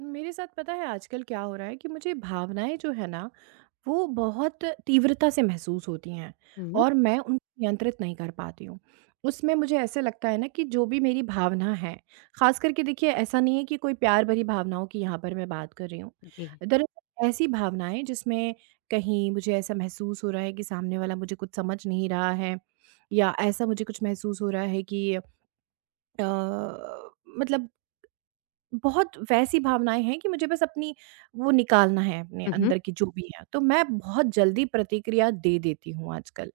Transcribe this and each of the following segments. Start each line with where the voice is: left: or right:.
right: मेरे साथ पता है आजकल क्या हो रहा है कि मुझे भावनाएँ जो है ना, वो बहुत तीव्रता से महसूस होती हैं
left: हुँ,
right: और मैं उनको नियंत्रित नहीं कर पाती हूँ। उसमें मुझे ऐसे लगता है ना कि जो भी मेरी भावना है, ख़ास करके देखिए ऐसा नहीं है कि कोई प्यार भरी भावनाओं की यहाँ पर मैं बात कर रही हूँ।
left: जी।
right: दरअसल ऐसी भावनाएँ जिसमें कहीं मुझे ऐसा महसूस हो रहा है कि सामने वाला मुझे कुछ समझ नहीं रहा है, या ऐसा मुझे कुछ महसूस हो रहा है कि मतलब बहुत वैसी भावनाएँ हैं कि मुझे बस अपनी वो निकालना है, अपने
left: हुँ, हुँ,
right: अंदर की जो भी है, तो मैं बहुत जल्दी प्रतिक्रिया दे देती हूँ आजकल।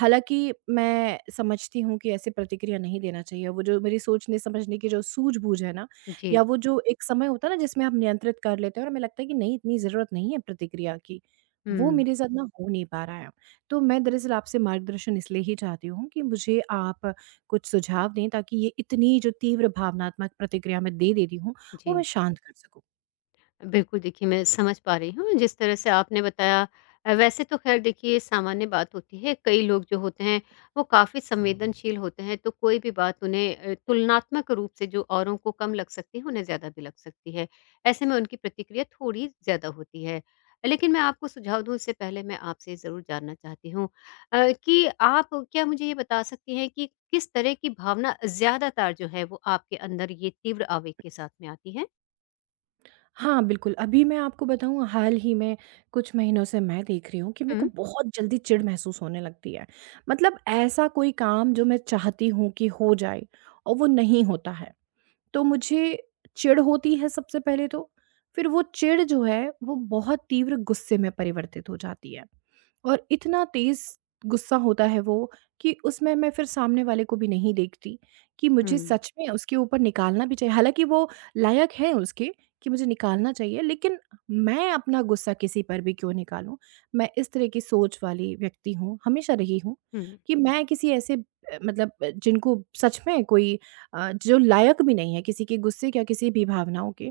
right: हालाँकि मैं समझती हूँ कि ऐसे प्रतिक्रिया नहीं देना चाहिए, वो जो मेरी सोचने-समझने की जो सूझबूझ है ना,
left: जी।
right: या वो जो एक समय होता है ना जिसमें आप नियंत्रित कर लेते हो और हमें लगता है कि नहीं, इतनी ज़रूरत नहीं है प्रतिक्रिया की, वो
left: हुँ,
right: मेरे साथ ना हो नहीं पा रहा है। तो मैं दरअसल आपसे मार्गदर्शन इसलिए ही चाहती हूँ कि मुझे आप कुछ सुझाव दें, ताकि ये इतनी जो तीव्र भावनात्मक प्रतिक्रिया मैं दे देती हूँ, वो
left: जी।
right: मैं शांत कर सकूँ।
left: बिल्कुल, देखिए मैं समझ पा रही हूँ जिस तरह से आपने बताया। वैसे तो ख़ैर देखिए सामान्य बात होती है, कई लोग जो होते हैं वो काफ़ी संवेदनशील होते हैं तो कोई भी बात उन्हें तुलनात्मक रूप से जो औरों को कम लग सकती है, उन्हें ज़्यादा भी लग सकती है। ऐसे में उनकी प्रतिक्रिया थोड़ी ज़्यादा होती है। लेकिन मैं आपको सुझाव दूँ इससे पहले मैं आपसे ज़रूर जानना चाहती हूँ कि आप क्या मुझे ये बता सकती हैं कि किस तरह की भावना ज़्यादातर जो है वो आपके अंदर ये तीव्र आवेग के साथ में आती है?
right: हाँ, बिल्कुल, अभी मैं आपको बताऊँ, हाल ही में कुछ महीनों से मैं देख रही हूँ कि मेरे को
left: हुँ।
right: बहुत जल्दी चिढ़ महसूस होने लगती है। मतलब ऐसा कोई काम जो मैं चाहती हूँ कि हो जाए और वो नहीं होता है। तो मुझे चिढ़ होती है सबसे पहले तो, फिर वो चिढ़ जो है वो बहुत तीव्र गुस्से में परिवर्तित हो जाती है और इतना तेज़ गुस्सा होता है वो, कि उसमें मैं फिर सामने वाले को भी नहीं देखती कि
left: हुँ,
right: मुझे सच में उसके ऊपर निकालना भी चाहिए। हालाँकि वो लायक है उसके कि मुझे निकालना चाहिए, लेकिन मैं अपना गुस्सा किसी पर भी क्यों निकालूँ? मैं इस तरह की सोच वाली व्यक्ति हूँ, हमेशा रही हूँ,
left: हुँ।
right: कि मैं किसी ऐसे मतलब जिनको सच में कोई जो लायक भी नहीं है किसी के गुस्से या किसी भी भावनाओं के,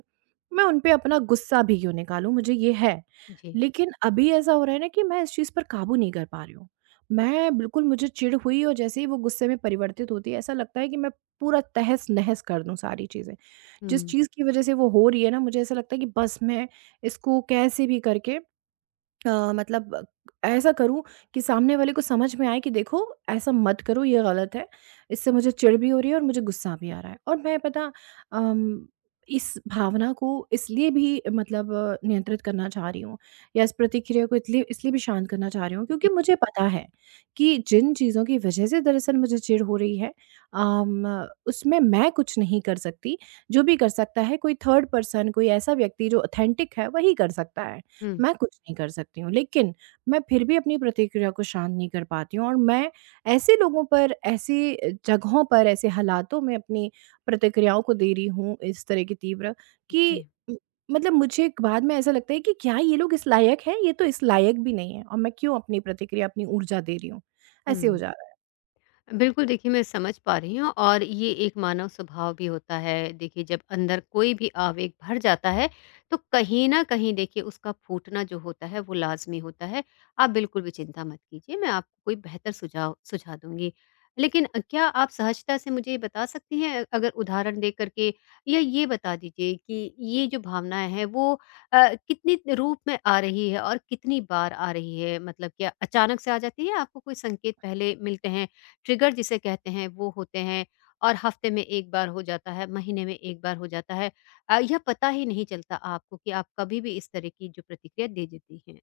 right: मैं उन पे अपना गुस्सा भी क्यों निकालूँ, मुझे ये है।
left: जी।
right: लेकिन अभी ऐसा हो रहा है ना कि मैं इस चीज़ पर काबू नहीं कर पा रही हूँ। मैं बिल्कुल, मुझे चिढ़ हुई और जैसे ही वो गुस्से में परिवर्तित होती है, ऐसा लगता है कि मैं पूरा तहस-नहस कर दूँ सारी चीज़ें। जिस
left: हुँ।
right: चीज़ की वज़ह से वो हो रही है ना, मुझे ऐसा लगता है कि बस मैं इसको कैसे भी करके मतलब ऐसा करूँ कि सामने वाले को समझ में आए कि देखो, ऐसा मत करो, ये गलत है। इससे मुझे चिढ़ भी हो रही है और मुझे गुस्सा भी आ रहा है। और मैं पता अम, इस भावना को इसलिए भी मतलब नियंत्रित करना चाह रही हूँ, या इस प्रतिक्रिया को इसलिए इसलिए भी शांत करना चाह रही हूँ,
left: जी।
right: क्योंकि मुझे पता है कि जिन चीज़ों की वजह से दरअसल मुझे चिढ़ हो रही है अम, उसमें मैं कुछ नहीं कर सकती। जो भी कर सकता है कोई थर्ड पर्सन, कोई ऐसा व्यक्ति जो ऑथेंटिक है वही कर सकता है।
left: हुँ,
right: मैं कुछ नहीं कर सकती हूँ। लेकिन मैं फिर भी अपनी प्रतिक्रिया को शांत नहीं कर पाती हूँ, और मैं ऐसे लोगों पर, ऐसी जगहों पर, ऐसे हालातों में अपनी प्रतिक्रियाओं को दे रही हूँ, इस तरह की तीव्र कि
left: जी।
right: म मतलब मुझे एक बाद में ऐसा लगता है कि क्या ये लोग इस लायक हैं? ये तो इस लायक भी नहीं है, और मैं क्यों अपनी प्रतिक्रिया, अपनी ऊर्जा दे रही हूँ?
left: हुँ।
right: ऐसे हो जा
left: बिल्कुल देखिए मैं समझ पा रही हूँ और ये एक मानव स्वभाव भी होता है। देखिए जब अंदर कोई भी आवेग भर जाता है तो कहीं ना कहीं देखिए उसका फूटना जो होता है वो लाजमी होता है। आप बिल्कुल भी चिंता मत कीजिए, मैं आपको कोई बेहतर सुझाव सुझा दूंगी। लेकिन क्या आप सहजता से मुझे ये बता सकती हैं, अगर उदाहरण दे करके या ये बता दीजिए कि ये जो भावनाएं हैं वो कितनी रूप में आ रही है और कितनी बार आ रही है, मतलब क्या अचानक से आ जाती है या आपको कोई संकेत पहले मिलते हैं? ट्रिगर जिसे कहते हैं वो होते हैं, और हफ्ते में एक बार हो जाता है, महीने में एक बार हो जाता है। यह पता ही नहीं चलता आपको कि आप कभी भी इस तरह की जो प्रतिक्रिया दे देती हैं।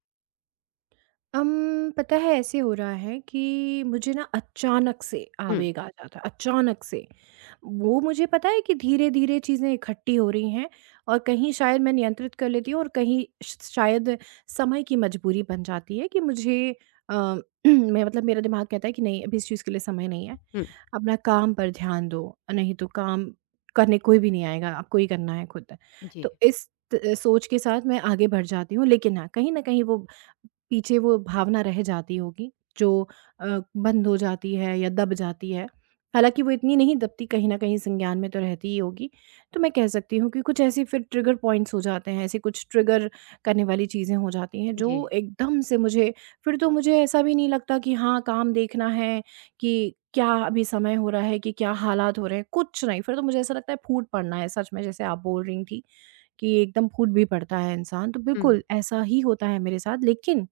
right: पता है, ऐसे हो रहा है कि मुझे ना अचानक से
left: हुँ,
right: आवेग आ जाता है, अचानक से। वो मुझे पता है कि धीरे-धीरे चीज़ें इकट्ठी हो रही हैं, और कहीं शायद मैं नियंत्रित कर लेती हूँ और कहीं श शायद समय की मजबूरी बन जाती है कि मुझे अ, मैं मतलब मेरा दिमाग कहता है कि नहीं, अभी इस चीज़ के लिए समय नहीं है।
left: हुँ।
right: अपना काम पर ध्यान दो, नहीं तो काम करने कोई भी नहीं आएगा, आपको ही करना है खुद।
left: जी,
right: तो इस त सोच के साथ मैं आगे बढ़ जाती हूँ, लेकिन हाँ, कहीं न कहीं वो पीछे वो भावना रह जाती होगी, जो अ, बंद हो जाती है या दब जाती है। हालाँकि वो इतनी नहीं दबती, कहीं न कहीं संज्ञान में तो रहती ही होगी। तो मैं कह सकती हूँ कि कुछ ऐसे फिर ट्रिगर पॉइंट्स हो जाते हैं, ऐसे कुछ ट्रिगर करने वाली चीज़ें हो जाती हैं,
left: जी।
right: जो एकदम से मुझे फिर तो मुझे ऐसा भी नहीं लगता कि हाँ, काम देखना है कि क्या अभी समय हो रहा है कि क्या हालात हो रहे हैं, कुछ नहीं। फिर तो मुझे ऐसा लगता है फूट पड़ना है, सच में जैसे आप बोल रही थीं कि एकदम फूट भी पड़ता है इंसान। तो
left: हुँ,
right: बिल्कुल ऐसा ही होता है मेरे साथ, लेकिन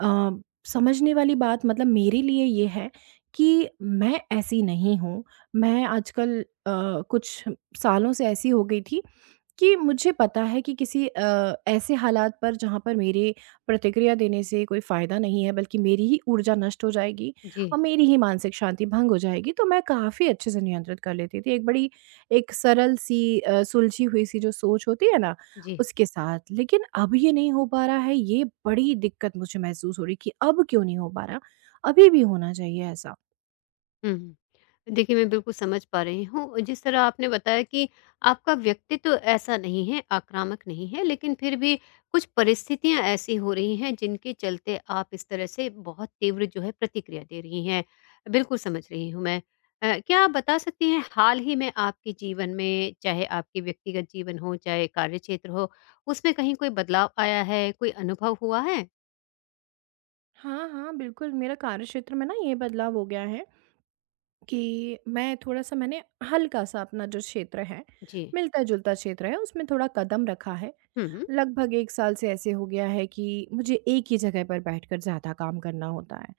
right: अ, समझने वाली बात मतलब मेरे लिए ये है कि मैं ऐसी नहीं हूँ। मैं आजकल कुछ सालों से ऐसी हो गई थी, कि मुझे पता है कि किसी ऐसे हालात पर जहाँ पर मेरे प्रतिक्रिया देने से कोई फ़ायदा नहीं है, बल्कि मेरी ही ऊर्जा नष्ट हो जाएगी
left: जी,
right: और मेरी ही मानसिक शांति भंग हो जाएगी, तो मैं काफ़ी अच्छे से नियंत्रित कर लेती थी। एक बड़ी, एक सरल सी सुलझी हुई सी जो सोच होती है ना,
left: जी।
right: उसके साथ। लेकिन अब ये नहीं हो पा रहा है, ये बड़ी दिक्कत मुझे महसूस हो रही कि अब क्यों नहीं हो पा रहा? अभी भी होना चाहिए ऐसा।
left: हुँ। देखिए, मैं बिल्कुल समझ पा रही हूँ। जिस तरह आपने बताया कि आपका व्यक्तित्व ऐसा नहीं है, आक्रामक नहीं है, लेकिन फिर भी कुछ परिस्थितियाँ ऐसी हो रही हैं, जिनके चलते आप इस तरह से बहुत तीव्र जो है प्रतिक्रिया दे रही हैं। बिल्कुल समझ रही हूँ मैं। क्या आप बता सकती हैं हाल ही में आपके जीवन में, चाहे आपके व्यक्तिगत जीवन हो, चाहे कार्य क्षेत्र हो, उसमें कहीं कोई बदलाव आया है, कोई अनुभव हुआ है?
right: हाँ, हाँ, बिल्कुल, मेरा कार्यक्षेत्र में ना ये बदलाव हो गया है कि मैं थोड़ा-सा मैंने हल्का-सा अपना जो क्षेत्र है,
left: जी।
right: मिलता-जुलता क्षेत्र है, उसमें थोड़ा कदम रखा है।
left: हुँ, हुँ।
right: लगभग 1 साल से ऐसे हो गया है कि मुझे एक ही जगह पर बैठकर ज़्यादा काम करना होता है।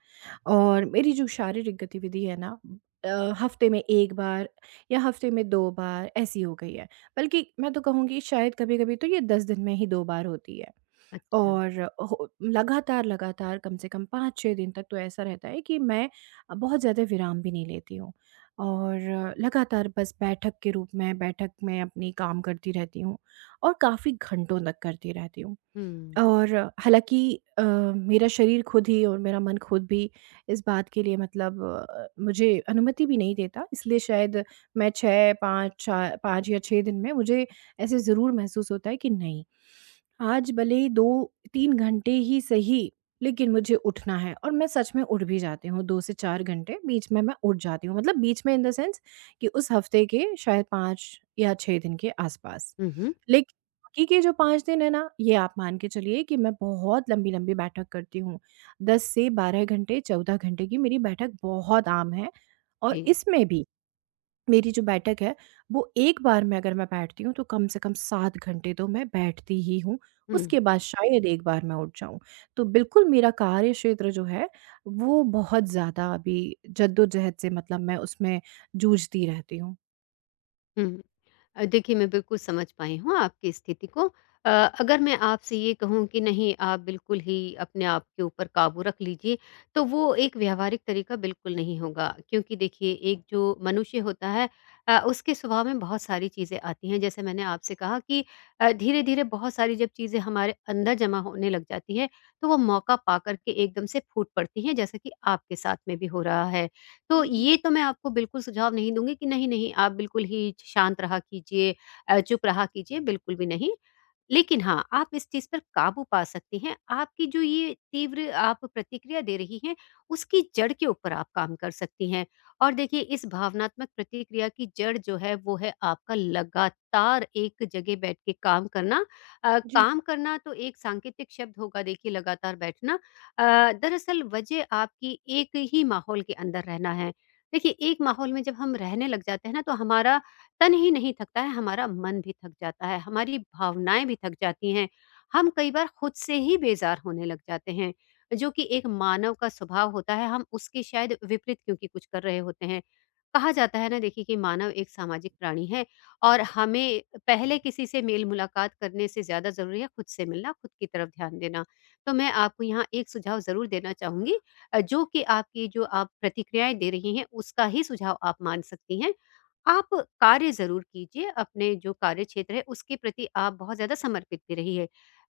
right: और मेरी जो शारीरिक गतिविधि है ना, अ, हफ्ते में 1 बार या हफ्ते में 2 बार ऐसी हो गई है। बल्कि मैं तो कहूँगी शायद कभी-कभी तो ये 10 दिन में ही 2 बार होती है।
left: अच्छा।
right: और हो लगातार, लगातार कम से कम 5-6 दिन तक तो ऐसा रहता है कि मैं बहुत ज़्यादा विराम भी नहीं लेती हूँ। और लगातार बस बैठक के रूप में बैठक में अपनी काम करती रहती हूँ, और काफ़ी घंटों तक करती रहती हूँ।
left: हुँ।
right: और हालाँकि अ, मेरा शरीर खुद ही और मेरा मन खुद भी इस बात के लिए मतलब मुझे अनुमति भी नहीं देता, इसलिए शायद मैं 6, 5, 4 5 या 6 दिन में मुझे ऐसे ज़रूर महसूस होता है कि नहीं, आज भले ही 2-3 घंटे ही सही, लेकिन मुझे उठना है, और मैं सच में उठ भी जाती हूँ, 2 से 4 घंटे बीच में मैं उठ जाती हूँ। मतलब बीच में इन द सेंस कि उस हफ़्ते के शायद 5 या 6 दिन के आस-पास।
left: हुँ, हुँ।
right: बाकी के जो 5 दिन है ना, ये आप मान के चलिए कि मैं बहुत लंबी-लंबी बैठक करती हूँ। 10 से 12 घंटे, 14 घंटे की मेरी बैठक बहुत आम है, और
left: जी।
right: इसमें भी मेरी जो बैठक है, वो एक बार में अगर मैं बैठती हूँ, तो कम से कम 7 घंटे तो मैं बैठती ही हूँ।
left: हुँ,
right: उसके बाद शायद एक बार मैं उठ जाऊँ। तो बिल्कुल मेरा कार्य क्षेत्र जो है, वो बहुत ज़्यादा अभी जद्दोजहद से मतलब मैं उसमें जूझती रहती हूँ।
left: हुँ। देखिए, मैं बिल्कुल समझ पाई हूँ आपकी स्थिति को। अ, अगर मैं आपसे ये कहूँ कि नहीं, आप बिल्कुल ही अपने आप के ऊपर काबू रख लीजिए, तो वो एक व्यावहारिक तरीका बिल्कुल नहीं होगा। क्योंकि देखिए, एक जो मनुष्य होता है उसके स्वभाव में बहुत सारी चीज़ें आती हैं। जैसे मैंने आपसे कहा कि धीरे-धीरे बहुत सारी जब चीज़ें हमारे अंदर जमा होने लग जाती हैं, तो वो मौका पा कर के एकदम से फूट पड़ती हैं, जैसा कि आपके साथ में भी हो रहा है। तो
right: हुँ, हुँ।
left: ये तो मैं आपको बिल्कुल सुझाव नहीं दूँगी कि नहीं, नहीं, आप बिल्कुल ही शांत रहा कीजिए, चुप रहा कीजिए, बिल्कुल भी नहीं। लेकिन हाँ, आप इस चीज़ पर काबू पा सकती हैं। आपकी जो ये तीव्र आप प्रतिक्रिया दे रही हैं, उसकी जड़ के ऊपर आप काम कर सकती हैं। और देखिए इस भावनात्मक प्रतिक्रिया की जड़ जो है वो है आपका लगातार एक जगह बैठ के काम करना।
right: जी।
left: काम करना तो एक सांकेतिक शब्द होगा, देखिए लगातार बैठना। अ, दरअसल वजह आपकी एक ही माहौल के अंदर रहना है। देखिए एक माहौल में जब हम रहने लग जाते हैं ना तो हमारा तन ही नहीं थकता है, हमारा मन भी थक जाता है, हमारी भावनाएँ भी थक जाती हैं। हम कई बार खुद से ही बेज़ार होने लग जाते हैं, जो कि एक मानव का स्वभाव होता है, हम उसके शायद विपरीत क्योंकि कुछ कर रहे होते हैं। कहा जाता है ना देखिए कि मानव एक सामाजिक प्राणी है और हमें पहले किसी से मेल-मुलाकात करने से ज़्यादा ज़रूरी है खुद से मिलना, खुद की तरफ ध्यान देना। तो मैं आपको यहाँ एक सुझाव ज़रूर देना चाहूँगी, जो कि आपकी जो आप प्रतिक्रियाएँ दे रही हैं, उसका ही सुझाव आप मान सकती हैं। आप कार्य ज़रूर कीजिए, अपने जो कार्य क्षेत्र है उसके प्रति आप बहुत ज़्यादा समर्पित भी रहिए।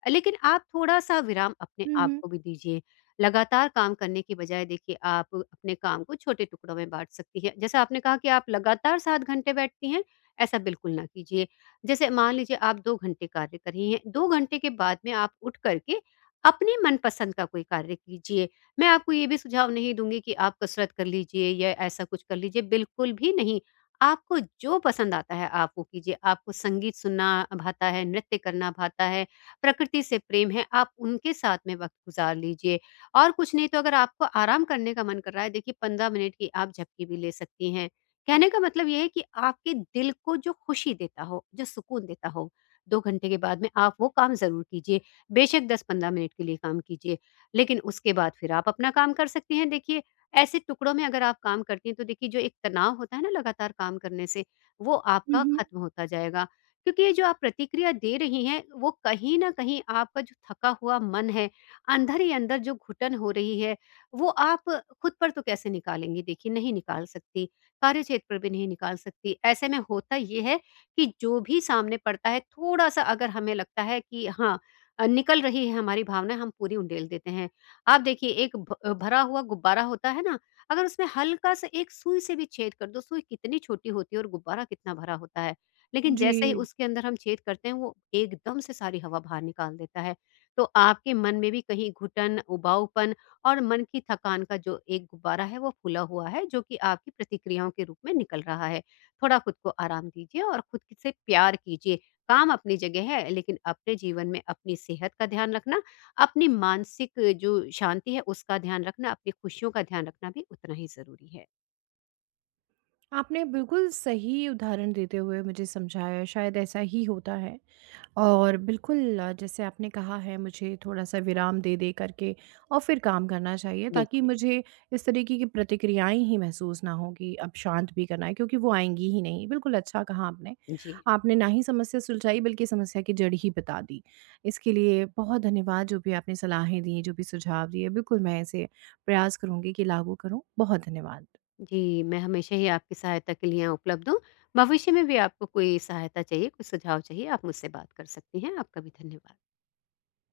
left: लेकिन आप थोड़ा-सा विराम अपने
right: हुँ,
left: आप
right: हुँ।
left: को भी दीजिए। लगातार काम करने की बजाय देखिए आप अपने काम को छोटे टुकड़ों में बाँट सकती हैं। जैसा आपने कहा कि आप लगातार 7 घंटे बैठती हैं, ऐसा बिल्कुल ना कीजिए। जैसे मान लीजिए आप 2 घंटे कार्य कर रही हैं, 2 घंटे के बाद में आप उठ कर के अपने मनपसंद का कोई कार्य कीजिए। मैं आपको ये भी सुझाव नहीं दूँगी कि आप कसरत कर लीजिए या ऐसा कुछ कर लीजिए, बिल्कुल भी नहीं। आपको जो पसंद आता है आप वो कीजिए। आपको संगीत सुनना भाता है, नृत्य करना भाता है, प्रकृति से प्रेम है, आप उनके साथ में वक़्त गुज़ार लीजिए। और कुछ नहीं तो अगर आपको आराम करने का मन कर रहा है, देखिए 15 मिनट की आप झपकी भी ले सकती हैं। कहने का मतलब ये है कि आपके दिल को जो खुशी देता हो, जो सुकून देता हो, 2 घंटे के बाद में आप वो काम ज़रूर कीजिए। बेशक 10-15 मिनट के लिए काम कीजिए, लेकिन उसके बाद फिर आप अपना काम कर सकती हैं। देखिए ऐसे टुकड़ों में अगर आप काम करती हैं तो देखिए जो एक तनाव होता है ना लगातार काम करने से वो
right: हुँ,
left: आपका
right: हुँ।
left: खत्म होता जाएगा। क्योंकि ये जो आप प्रतिक्रिया दे रही हैं वो कहीं न कहीं आपका जो थका हुआ मन है, अंदर ही अंदर जो घुटन हो रही है, वो आप खुद पर तो कैसे निकालेंगी, देखिए नहीं निकाल सकती, कार्यक्षेत्र पर भी नहीं निकाल सकती। ऐसे में होता ये है कि जो भी सामने पड़ता है थोड़ा-सा अगर हमें लगता है कि हाँ निकल रही है हमारी भावना, हम पूरी उंडेल देते हैं। आप देखिए एक भरा हुआ गुब्बारा होता है ना, अगर उसमें हल्का-सा एक सुई से भी छेद कर दो, सुई कितनी छोटी होती है और गुब्बारा कितना भरा होता है। लेकिन जैसे ही
right: जी।
left: उसके अंदर हम छेद करते हैं, वो एकदम से सारी हवा बाहर निकाल देता है। तो आपके मन में भी कहीं घुटन, उबाऊपन और मन की थकान का जो एक गुब्बारा है, वो फूला हुआ है, जो कि आपकी प्रतिक्रियाओं के रूप में निकल रहा है। थोड़ा खुद को आराम दीजिए और खुद से प्यार कीजिए। काम अपनी जगह है, लेकिन अपने जीवन में अपनी सेहत का ध्यान रखना, अपनी मानसिक जो शांति है उसका ध्यान रखना, अपनी खुशियों का ध्यान रखना भी उतना ही ज़रूरी है।
right: आपने बिल्कुल सही उदाहरण देते हुए मुझे समझाया, शायद ऐसा ही होता है। और बिल्कुल जैसे आपने कहा है, मुझे थोड़ा सा विराम दे दे करके और फिर काम करना चाहिए, ताकि
left: बिल्कुल,
right: मुझे इस तरीके की प्रतिक्रियाएं ही महसूस ना हो कि अब शांत भी करना है, क्योंकि वो आएंगी ही नहीं। बिल्कुल अच्छा कहा आपने।
left: जी।
right: आपने ना ही समस्या सुलझाई, बल्कि समस्या की जड़ ही बता दी। इसके लिए बहुत धन्यवाद। जो भी आपने सलाहें दी, जो भी सुझाव दिए, बिल्कुल मैं इसे प्रयास करूंगी कि लागू करूँ। बहुत धन्यवाद।
left: जी, मैं हमेशा ही आपकी सहायता के लिए यहाँ उपलब्ध हूँ। भविष्य में भी आपको कोई सहायता चाहिए, कोई सुझाव चाहिए, आप मुझसे बात कर सकती हैं। आपका भी धन्यवाद।